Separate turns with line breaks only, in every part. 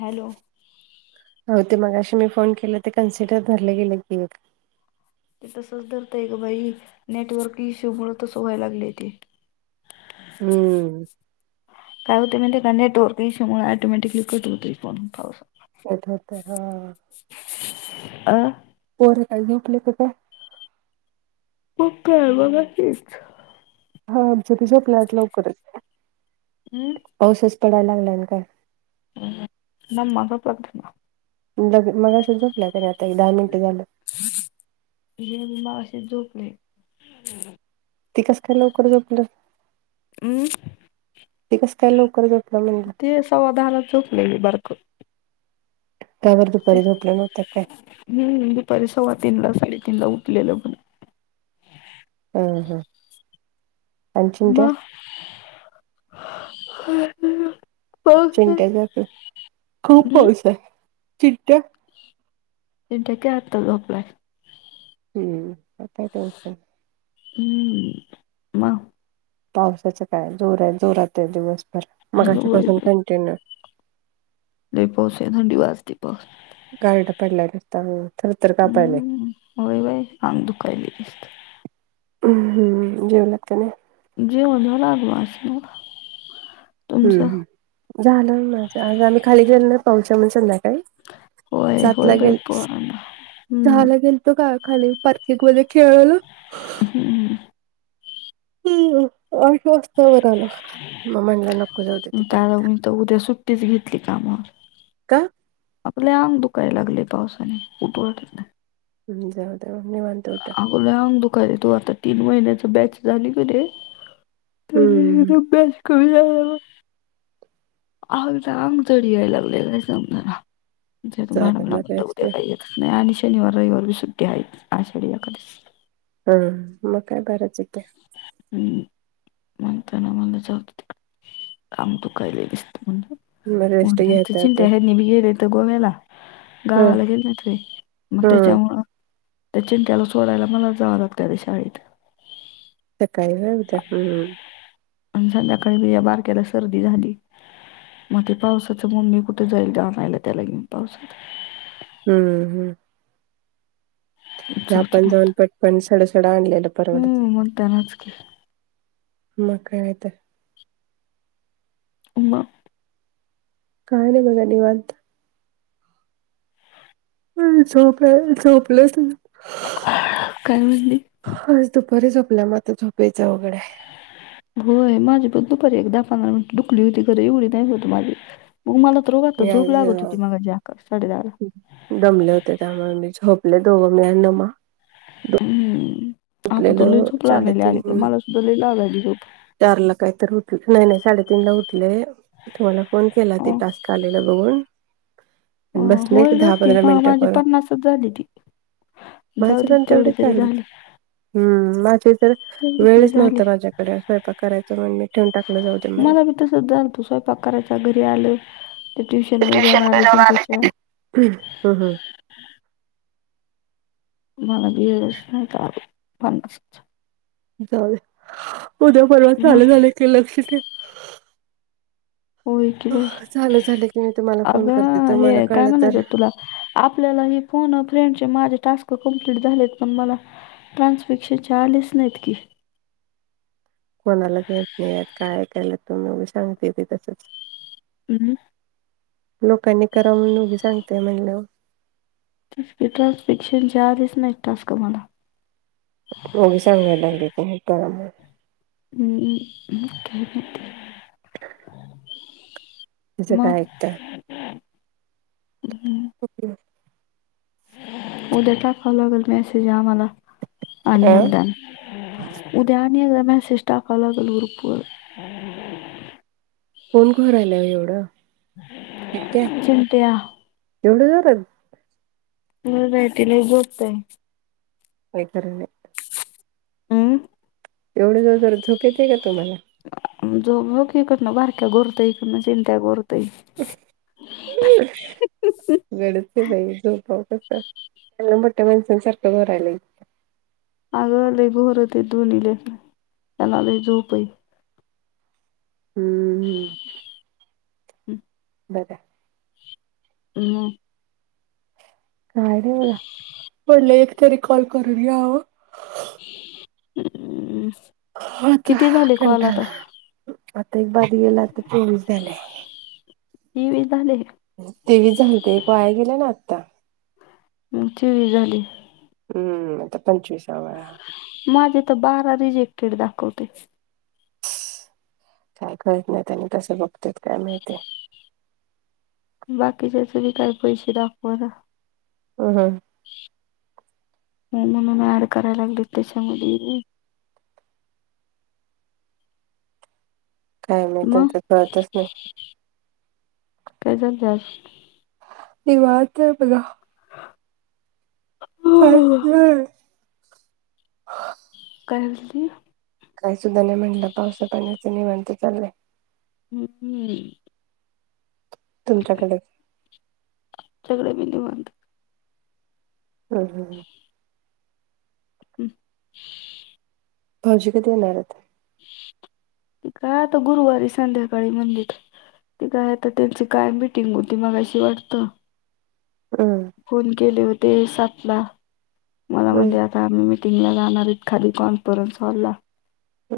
Hello
हो ते मगाशी मी फोन केला ते कन्सिडर धरलं गेले की एक
ते तसच धरतय ग बाई नेटवर्क इश्यूमूळ तस व्हाय लागलय ते
हम्म
काय होतय माहीत आहे का नेटवर्क इशूच्यामुळ ऑटोमॅटिकली कट होतय फोन थोडासा
कट होतय हा
अ
पोर काय झोपले का काय?
मग काय बघा कीच
हा आमच त झोपल आज लवकरच
अम्म
पाऊसच पडायला लागला आणि काय
हम्म मम्मा झोपला का बघतय.
लग मघाशीच झोपलाय तरी आता हे दहा मिनिट झालं.
[unintelligible] अशीच झोपली.
ते कस काय लवकर झोपल.
अम्म
ती कसं काय लवकर झोपलं म्हणलं
ते सव्वा दहालाच झोपलेली बारक
काय बरं
ते
दुपारी झोपल्या नव्हत्या काय?
हम्म दुपारी सव्वा तीन ला साडेतीन ला उठलेलं पण
हा हा आणि चिंट्या
म
आज चिट्या जातोय. खूप पाऊस हाय. चिट्या
चिंट्टया काय आता झोपलाय.
हम्म आता काय उठल
हम्म म
पावसाच काय जोर हाय जोरात हाय दिवसभर मगाच्या पासून
मग
कंटिन्यू
लय पाऊस हाय थंडी वाजती पार
गारठ पडलय नुसतं थर थर कापायलंय.
हम्म होय बाई अंग दुखायले दिसतं
तुम्ही [unintelligible] जेवलात का नाय
जेवलो बाबू आस मी
हम्म झालंय माझा आज आम्ही खाली गेलो नाय पावसामुळं संध्याकाळी.
होय
सात
होय
ला
बाई
गेल
पोरांना
सहा
हम्म
ला गेल म का खाली पार्किंगमध्ये खेळाला.
हम् [unintelligible]
हम्म आठ वाजता वर आला. मग म्हणला नको जा दे तिकडे
त्याला
आता.
मी तर उद्या सुट्टीच घेतली कामावर
का?
आपले आंग दुखाय लागले पावसाने उठळ नाही.
हम् जाऊ निवंत तोट.
गोला अंग दुखायला आहे तू आता तीन महिन्याच बॅच झाली का रे. तर
हम्म
एकद बेस् कमी. अ चांग चढ याय लागलेलं नाही समजा म्हणजे तू
जाऊ दे
मॅडमला
मग
पण बघ
रेस्ट
दे्या काही. नाही आणि शनिवार रविवार सुट्टी आहे आषाढ एकादशीची.
हम मग काय करायचे ते
हम्म. म्हणताना मला जात काम तू अंग दुखायला लागलंय जास्त
मग रेस्ट घेता येते
चिंटा आहे बी गेले तर गोव्याला.
हा
गावाला गेल्याय रे मग
हा
त्याच्यामुळ त्या चिंक्याला सोडायला मला जावं लागतं तेरी शाळेत.
ते सकाळी हो त्या हा
आणि संध्याकाळी या बारक्याला सर्दी झाली. मग ते पावसाचं मम्मी कुठे जाईल आणायला त्याला घेऊन पावसात.
हम्म हम्म ते
जाऊदे
आपण
मग
जाऊन पटपण सडसड आणलेलं. परवडते
हम्म मग त्यांनच की
मग काय येतंय?
मग
काय नाही बघा निवात. ह झोपलं झोपलंच.
काय म्हटली?
ह दुपारी झोपल्यामुळे आता झोपयचं अवघड आहे.
होय माझी पण दुपारी एक दहा पंधरा मिनिट दुकली होती घर एवढी नाही होत माझी मग मला तर रोख आता
मी
झोप लागत होती
आज
मग अकरा साडेदहाला
दमले होते त्यामुळे झोपले दोघं मी आणि नमा.
हम्म आता तर लय
झोपलेलं
झोप लागायला लागली आणि पण मला सुद्धा ल लागली झोप.
चार ला काहीत उठ नाही नाही साडेतीन ला उठले तुम्हाला फोन केला ते
अं.
टास्क आले. बघून
अ
बसले
होय ग
दहा
ती
पंधरा
मा-
मिनट
माझी
करून
पन्नासच झाली ती जाऊ
माझे
दे
पण
तेवढी
तेवढे
तरी
चालय.
झाली
हम्म माझे तर
तेवढी तरी
वेळच
झाली
नव्हता माझ्याकडे. स्वयंपाक करायचा म्हणजे ठेवून टाकलं जाऊ दे म्हण.
तर सध्या स्वयंपाक करायचा घरी आलं तर ट्युशन मध्ये जाऊन आली चिंटूच्या
ह ह
मला बीएस नाही का आवडत फणसाचा.
जाऊ दे उद्या परवा
मग
चालू झालं की लक्ष दे.
होय की बाई
झालं झालं की मी तुम्हाला फोन करते
अगं
तुम्हाला
हे काय
कळलं तर
म्हणायचं तुला? आपल्याला ह फोन फेंडचे माझे टास्क कंप्लीट झालेत पण मला ट्रान्सफिक्शनचे आलेत नाहीत की
कोणाला देत नाही काय कायला तुम्ही उगीच सांगते ते तसंच
अं.
लोकांनी करावं मनून, उगी सांगतेय म्हणलं, ओ.
तेच की. ट्रान्सफीक्शनचे, आलेच नाहीत टास्क मला.
ऊगी सांगायला लागलेती. हे करा मनून.
अ म काय माहिती?
[inaudible] तेचं काय
मग
ऐकता? [unintelligible]
उद्या टाकाव लागल मॅसेज आमाला. आणि
अ
एगदा न. उद्या आणी एकदा, मॅसेज टाकावा लागल ग्रुपवर.
कोण घोरायलाय एवढं? [unintelligible]
चिंट्या
एवढं जोरात?
[unintelligible] बाई ती लय बोलतय.
काय तर [unintelligible]
अं.
एवढं जोर - जोरात. झोप येतेय का तुम्हाला?
झो बघ, इकडनं बारक्या गोरतंय. इकडनं. चिंट्या गोरतंय.
[unintelligible] अवगडचय बाई, झोपावं कसं? चांगलं मोठ्या माणसासारखं घोरायलंय.
आगं, लय घोरतेत, दोन्ही लेकरं. त्यांनाला झोपय.
हम्म, हम्.
हम्.
बरं.
म.
काय नाही बघा. म्हणलं, एक तरी कॉल करून घ्यावं.
हम्.
हो, आता कंटाला. आता एक बाद गेला. आता चोवीस झाले.
तेवीस झाले.
तेवीस झालते. एक वाया गेला ना आत्ता.
चोवीस झाली.
हम्म, आता पंचवीसावाय हा.
माझे तर, बारा रिजेक्टेड दाखवतय.
काय कळत नाही. त्यांनी तसं बघत्यात काय माहितीय?
बाकीच्याच बी काय पैसे दाखव ना.
ह, ह.
म्हणून ऍड करायला लागलेत, त्याच्यामधी बी.
काय माहित
मग?
त्यांचं कळतच नाही
काय, चाललं आज?
हिरवा संपला. काहीच नाही.
काय मनली?
काय सुद्धा नाही म्हणलं. पावसा पाण्याचं निवांत चाललय.
[unintelligible]
तुमच्याकडे.
आमच्याकड बी निवांत.
ह, ह, ह.
हम्.
भावजी कधी येणार हायत?
काय आता गुरुवारी संध्याकाळी म्हणलीत. ती काय आता त्यांची काय मिीटिंग होती मगाशी वाटतं.
अ अ!
फोन केले होते सातला मला
हम्म
म्हणले आता आम्ही मिीटिंगला जाणार हाईत खाली कॉन्फरन्स हॉलला
अ!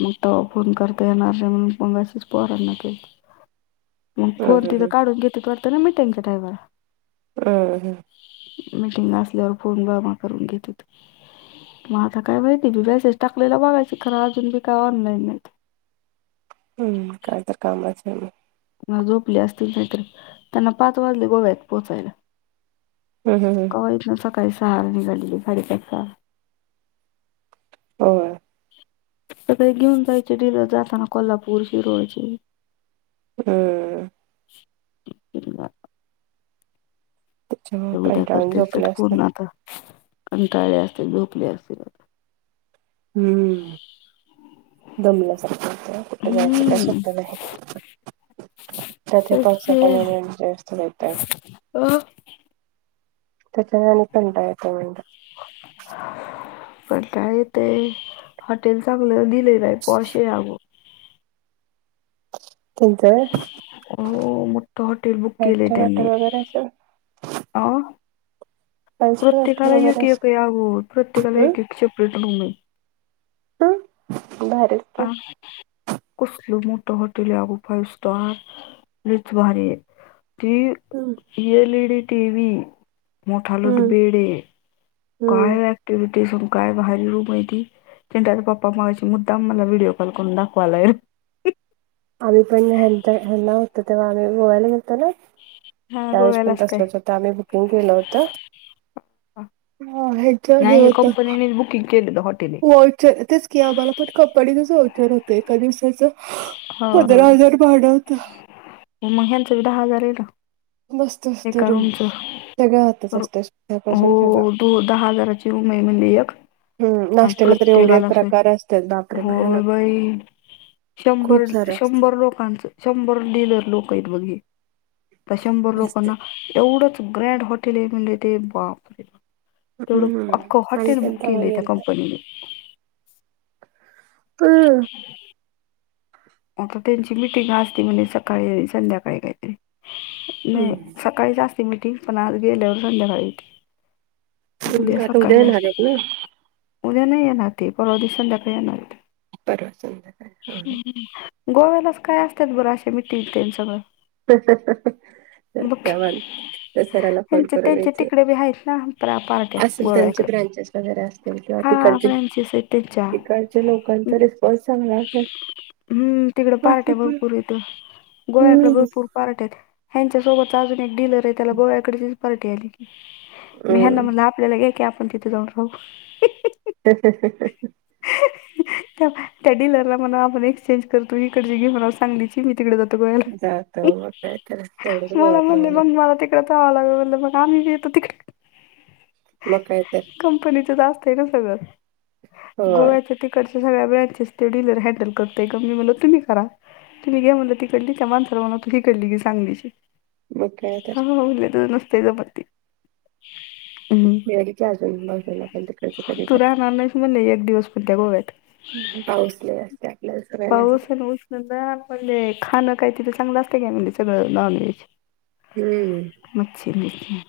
मग तवा फोन करता येणार नाही म्हणून मॅसेज पोरांना केलतीत. मग
हम्म
फोन
हम्म
तिथं काढून घेत्यात वाटत ना मिटिंगच्या टाइमाला?
बरं!
मीटिंगला असल्यावर फोन जमा करून घेत्यात. मग आता काय माहिती मी मॅसेज टाकलेला बघायचे खरं अजून बी काय ऑनलाईन नाही.
हम्म, काय तर काम असणार म
म झोपले असतील नाहीतर त्यांना पाच वाजले गोव्यात पोहचायला.
ह ह ह!
हो हिथंन सकाळी सहाला निघली गाडी एकदा
होय!
सकाळी घेऊन जायचे तिला जाताना कोल्हापूर शिरोळचे
ह! त्याच्यामुळे
उद्या
कंटाळून
करतील
झोपले असतील
चटकून आता कंटाळले असतील झोपले असतील
हम्म! दमल्यासारख होतं कुठ जायचं काय
हम्म
सोप्प नाही. त्यात
तेच
पाऊसापाण्यामुळं जास्त रेट हाय.
अ
[unintelligible]
[inaudible] पण काय ते हॉटेल चांगल दिलेले नाही पॉश हाय ग.
त्यांचं
हो मोठं हॉटेल बुक
फाईव्ह
केले
स्टार
त्यांनी
हॉटेल वगैरे असेल
अ!
फाईव्ह स्टार हॉटेल
प्रत्येकाला
वगैरे
एक एक
असेल
अगो प्रत्येकाला
हं
एक एक सेप्रेट रूम हाय.
अ, भारी!
आ! कसलं मोठ हॉटेल हाय अग फाईव्ह स्टार लयच भारी हाय ती
हम्म!
एल ईडी टीव्ही मोठा लोट
हम्म
बेड आहे.
हम्म
काय ऍक्टिव्हिटीज काय भारी रूम आहे ती चिंट्याचा पप्पा मगाशी मुद्दाम मला विडिओ कॉल करून दाखवालय.
आम्ही पण हेंच ह्यांना होतो तेव्हा आम्ही गोव्याला गेलतो न्हाय
हा
त्यावेळेस पण
गोव्यालाच काय
तसलच होतं आम्ही बुकिंग केलं होत हा हेच हे होतं
कीकेल हॉटेली
पॉलचे तेच की आम्हाला पण कपनीनेच औचार होत एका दिवसाच.
हो हो मग ह्यांच ही दहा हजार हाय ना?
मस्त असतं
एका
रूम
रूमच
सगळं हातच
रु
असतं सकाळपासून सगळं
हो दो दहा हजाराची रूम आहे म्हणे एक
हम्म नाश्त्याला तर एवढे
प्रत्येकाला असं
प्रकार असतात बापरे
हाय होय
भयानक
बाई. शंभर,
खूप सारे असतात
शंभर लोकांचं. शंभर डिलर लोकयत बघ ही. आता शंभर
असते
लोकांना, एवढंच ग्रँड हॉटेलय म्हणले ते. बापर! तेवढं,
हम्म
आखो
आम्ही
हॉटेल
पण
बुक
तेव्हा
केलयं, त्या
गेलतो
कंपनीने.
[unintelligible]
आता त्यांची मिीटिंग असती म्हने, सकाळी आणि संध्याकाळी काहीतरी. नाही,
हम्म.
स सकाळीच आस्ती मिटिंग. पण आज गेल्यावर संध्याकाळी घेती. उद्या
हम्म, आता
सकाळी
येणार
असती.
आहेत ना
उद्या नाही येणार ते. परवा दिशी संध्याकाळी येणारत.
परवा संध्याकाळी. हा.
गोव्यालाच काय असत्यात बरं. अशा मिटिंग, ते न सगळं.
[unintelligible]
बघ
त्या [unintelligible] तर सराला फोन
ह्यांचे
करून
त्यांचे
विचार.
तिकडे बी आहेत ना प्रा- पार्ट्या
असेल त्यांचे
गोव्याकडे
ब्रांच वगैरे असतील किंवा
हा
तिकडचे,
ब्रँचेस आहेत त्यांच्या
तिकडच्या लोकांचा रिस्पॉन्स चांगला असेल.
हम्म, तिकडं पार्ट्या
हम्म
भरपूरयत. गोव्याकडे भरपूर पार्ट्यायत. ह्यांच्या सोबतचा अजून एक डीलरय. त्याला गोव्या कडचीच पार्टी आली की. मी ह्यांना
हम्म
म्हणल, आप आपल्याला घ्या की, आपण तिथे जाऊन राहू.
[unintelligible]
[unintelligible] त्या, त्या डीलरला म्हणा, आपण एक्सचेंज कर. तू इकडची घे म्हणा सांगलीची. मी तिकडे जातो गोव्याला.
जातो मग काय तर तेवढंच
[unintelligible] मला
गोव्यात
म्हणले
राहून
मग मला तिक तिकड जावा लागंल. मनलं मघ आम्ही बी येतो तिकडं.
मग काय तर?
कंपनीचच असतय ना सगळं.
होय
गोव्याच ती इडच्या सगळ्या ब्रँचेस ते डीलर हँडल करत ते क मी म्हणल तुम्ही करा. तुम्ही घ्या म्हणलं, तीकडली. त्या मानसाला म्हणाव तू हीकडली घी सांगलीची.
मग काय
हा
तर
हा. म्हणले, तसं नसतंय जमत ती.
वेळी आली की, अजून बघजाल आपण तिकडच कधीतर.
म्हणलं, एक दिवस फिर त्या गोव्यात.
ह. पाऊस लय असत्याय.
पाऊस आणि उष्ण जा पडले. खाणं काय तिथ चांगलं असत का म्हणले. सगळं नॉनव्हेज.
हम्म.
मच्छी [unintelligible]